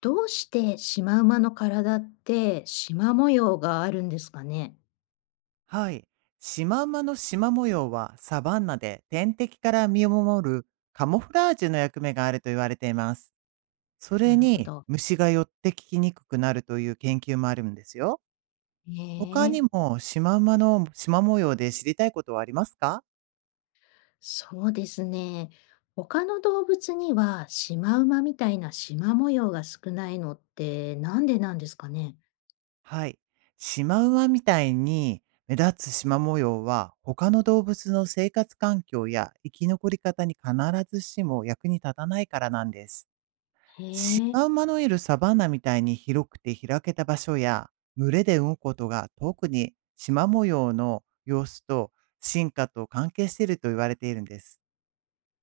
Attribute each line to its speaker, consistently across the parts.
Speaker 1: どうしてシマウマの体ってシマ模様があるんですかね？
Speaker 2: はい。シマウマのシマ模様は、サバンナで天敵から身を守るカモフラージュの役目があると言われています。そ
Speaker 1: な
Speaker 2: れ
Speaker 1: るほ
Speaker 2: に、
Speaker 1: ど。
Speaker 2: 虫が寄ってきにくくなるという研究もあるんですよ。
Speaker 1: へ
Speaker 2: 他
Speaker 1: え、
Speaker 2: にもシマウマのシマ模様で知りたいことはありますか？
Speaker 1: そうですね。他の動物にはシマウマみたいなシマ模様が少ないのってなんでなんですかね？
Speaker 2: はい。シマウマみたいに目立つシマ模様は、他の動物の生活環境や生き残り方に必ずしも役に立たないからなんです。
Speaker 1: へ
Speaker 2: シ
Speaker 1: え、
Speaker 2: マウマのいるサバンナみたいに広くて開けた場所や、群れで動くことが、特に縞模様の様子と進化と関係していると言われているんです。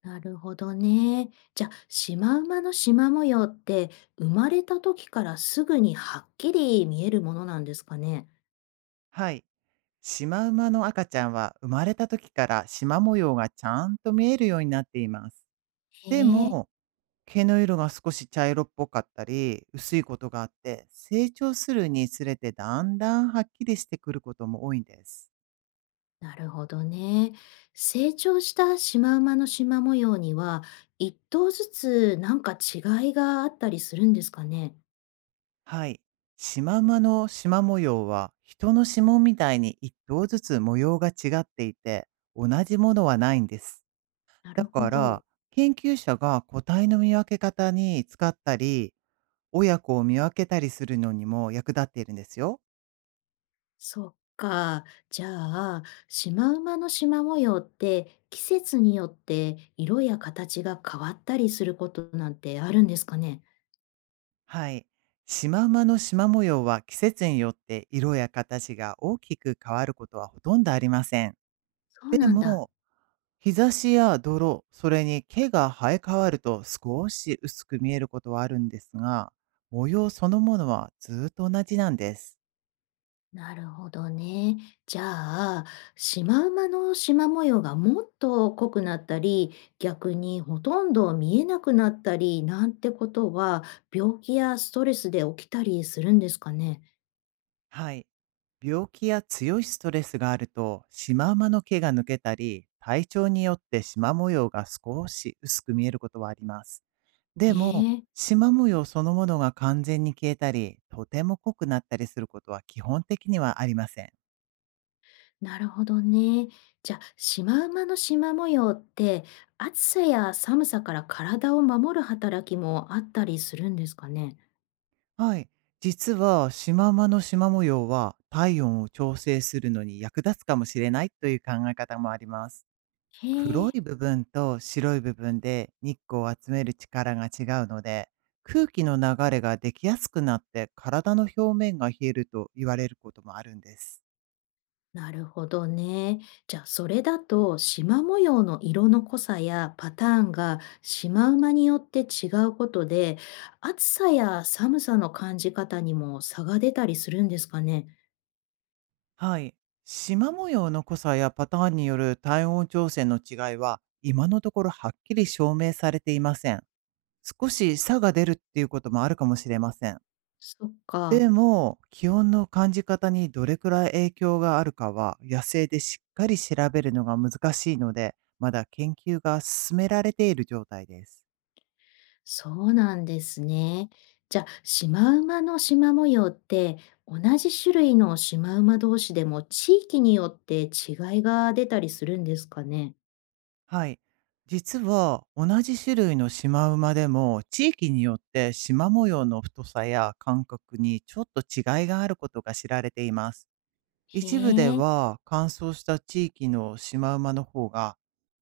Speaker 1: なるほどね。じゃあ、シマウマのシマ模様って生まれた時からすぐにはっきり見えるものなんですかね？
Speaker 2: はい。シマウマの赤ちゃんは、生まれた時から縞模様がちゃんと見えるようになっています。
Speaker 1: へ
Speaker 2: で
Speaker 1: え。
Speaker 2: も、毛の色が少し茶色っぽかったり、薄いことがあって、成長するにつれてだんだんはっきりしてくることも多いんです。
Speaker 1: なるほどね。成長したシマウマのシマ模様には、一頭ずつなんか違いがあったりするんですかね。
Speaker 2: はい。シマウマのシマ模様は、人の指紋みたいに一頭ずつ模様が違っていて、同じものはないんです。
Speaker 1: な
Speaker 2: だ
Speaker 1: るほ
Speaker 2: から、
Speaker 1: ど。
Speaker 2: 研究者が個体の見分け方に使ったり、親子を見分けたりするのにも役立っているんですよ。
Speaker 1: そっか。じゃあ、シマウマのシマ模様って季節によって色や形が変わったりすることなんてあるんですかね。
Speaker 2: はい。シマウマのシマ模様は、季節によって色や形が大きく変わることはほとんどありません。
Speaker 1: そう
Speaker 2: で
Speaker 1: なんだ。
Speaker 2: も、日差しや泥、それに毛が生え変わると少し薄く見えることはあるんですが、模様そのものはずっと同じなんです。
Speaker 1: なるほどね。じゃあ、シマウマのシマ模様がもっと濃くなったり、逆にほとんど見えなくなったりなんてことは、病気やストレスで起きたりするんですかね。
Speaker 2: はい。病気や強いストレスがあると、シマウマの毛が抜けたり、体調によってシマ模様が少し薄く見えることはあります。
Speaker 1: へ
Speaker 2: でも、
Speaker 1: え、
Speaker 2: シマ模様そのものが完全に消えたり、とても濃くなったりすることは基本的にはありません。
Speaker 1: なるほどね。じゃあ、シマウマのシマ模様って、暑さや寒さから体を守る働きもあったりするんですかね。
Speaker 2: はい。実は、シマウマの縞模様は、体温を調整するのに役立つかもしれないという考え方もあります。
Speaker 1: へ
Speaker 2: 黒
Speaker 1: え。
Speaker 2: い部分と白い部分で日光を集める力が違うので、空気の流れができやすくなって、体の表面が冷えると言われることもあるんです。
Speaker 1: なるほどね。じゃあそれだと縞模様の色の濃さやパターンがシマウマによって違うことで暑さや寒さの感じ方にも差が出たりするんですかね。
Speaker 2: はい。縞模様の濃さやパターンによる体温調整の違いは、今のところはっきり証明されていません。少し差が出るっていうこともあるかもしれません。
Speaker 1: そっか。
Speaker 2: でも、気温の感じ方にどれくらい影響があるかは、野生でしっかり調べるのが難しいので、まだ研究が進められている状態です。
Speaker 1: そうなんですね。じゃあシマウマの縞模様って同じ種類のシマウマ同士でも地域によって違いが出たりするんですかね。
Speaker 2: はい。実は、同じ種類のシマウマでも、地域によってシマ模様の太さや感覚にちょっと違いがあることが知られています。一部で
Speaker 1: へえ。
Speaker 2: は、乾燥した地域のシマウマの方が、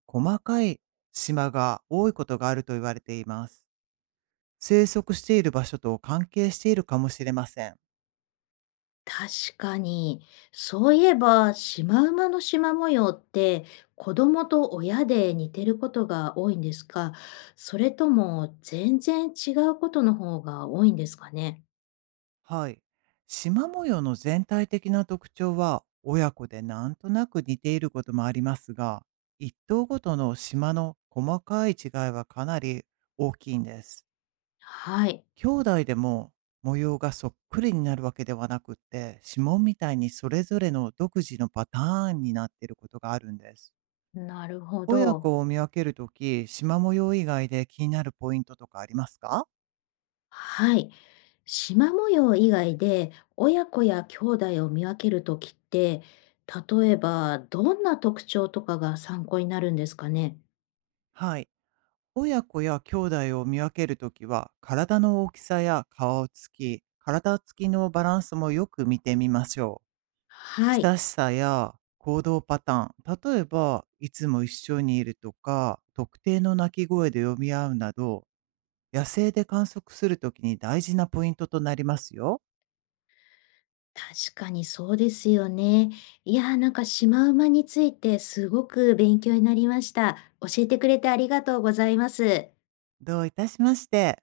Speaker 2: 細かいシマが多いことがあると言われています。生息している場所と関係しているかもしれません。
Speaker 1: 確かに。そういえば、シマウマのシマ模様って、子供と親で似てることが多いんですか、それとも全然違うことの方が多いんですかね？
Speaker 2: はい。縞模様の全体的な特徴は、親子でなんとなく似ていることもありますが、一頭ごとの島の細かい違いはかなり大きいんです。
Speaker 1: はい。
Speaker 2: 兄弟でも模様がそっくりになるわけではなくって、指紋みたいにそれぞれの独自のパターンになっていることがあるんです。
Speaker 1: なるほ
Speaker 2: 親
Speaker 1: ど。
Speaker 2: 子を見分けるとき、縞模様以外で気になるポイントとかありますか？
Speaker 1: はい。シマ模様以外で、親子や兄弟を見分けるときって、例えば、どんな特徴とかが参考になるんですかね？
Speaker 2: はい。親子や兄弟を見分けるときは、体の大きさや顔つき、体つきのバランスもよく見てみましょう。
Speaker 1: はい。
Speaker 2: 親しさや行動パターン、例えば、いつも一緒にいるとか、特定の鳴き声で読み合うなど、野生で観測するときに大事なポイントとなりますよ。
Speaker 1: 確かにそうですよね。いやー、なんかシマウマについてすごく勉強になりました。教えてくれてありがとうございます。
Speaker 2: どういたしまして。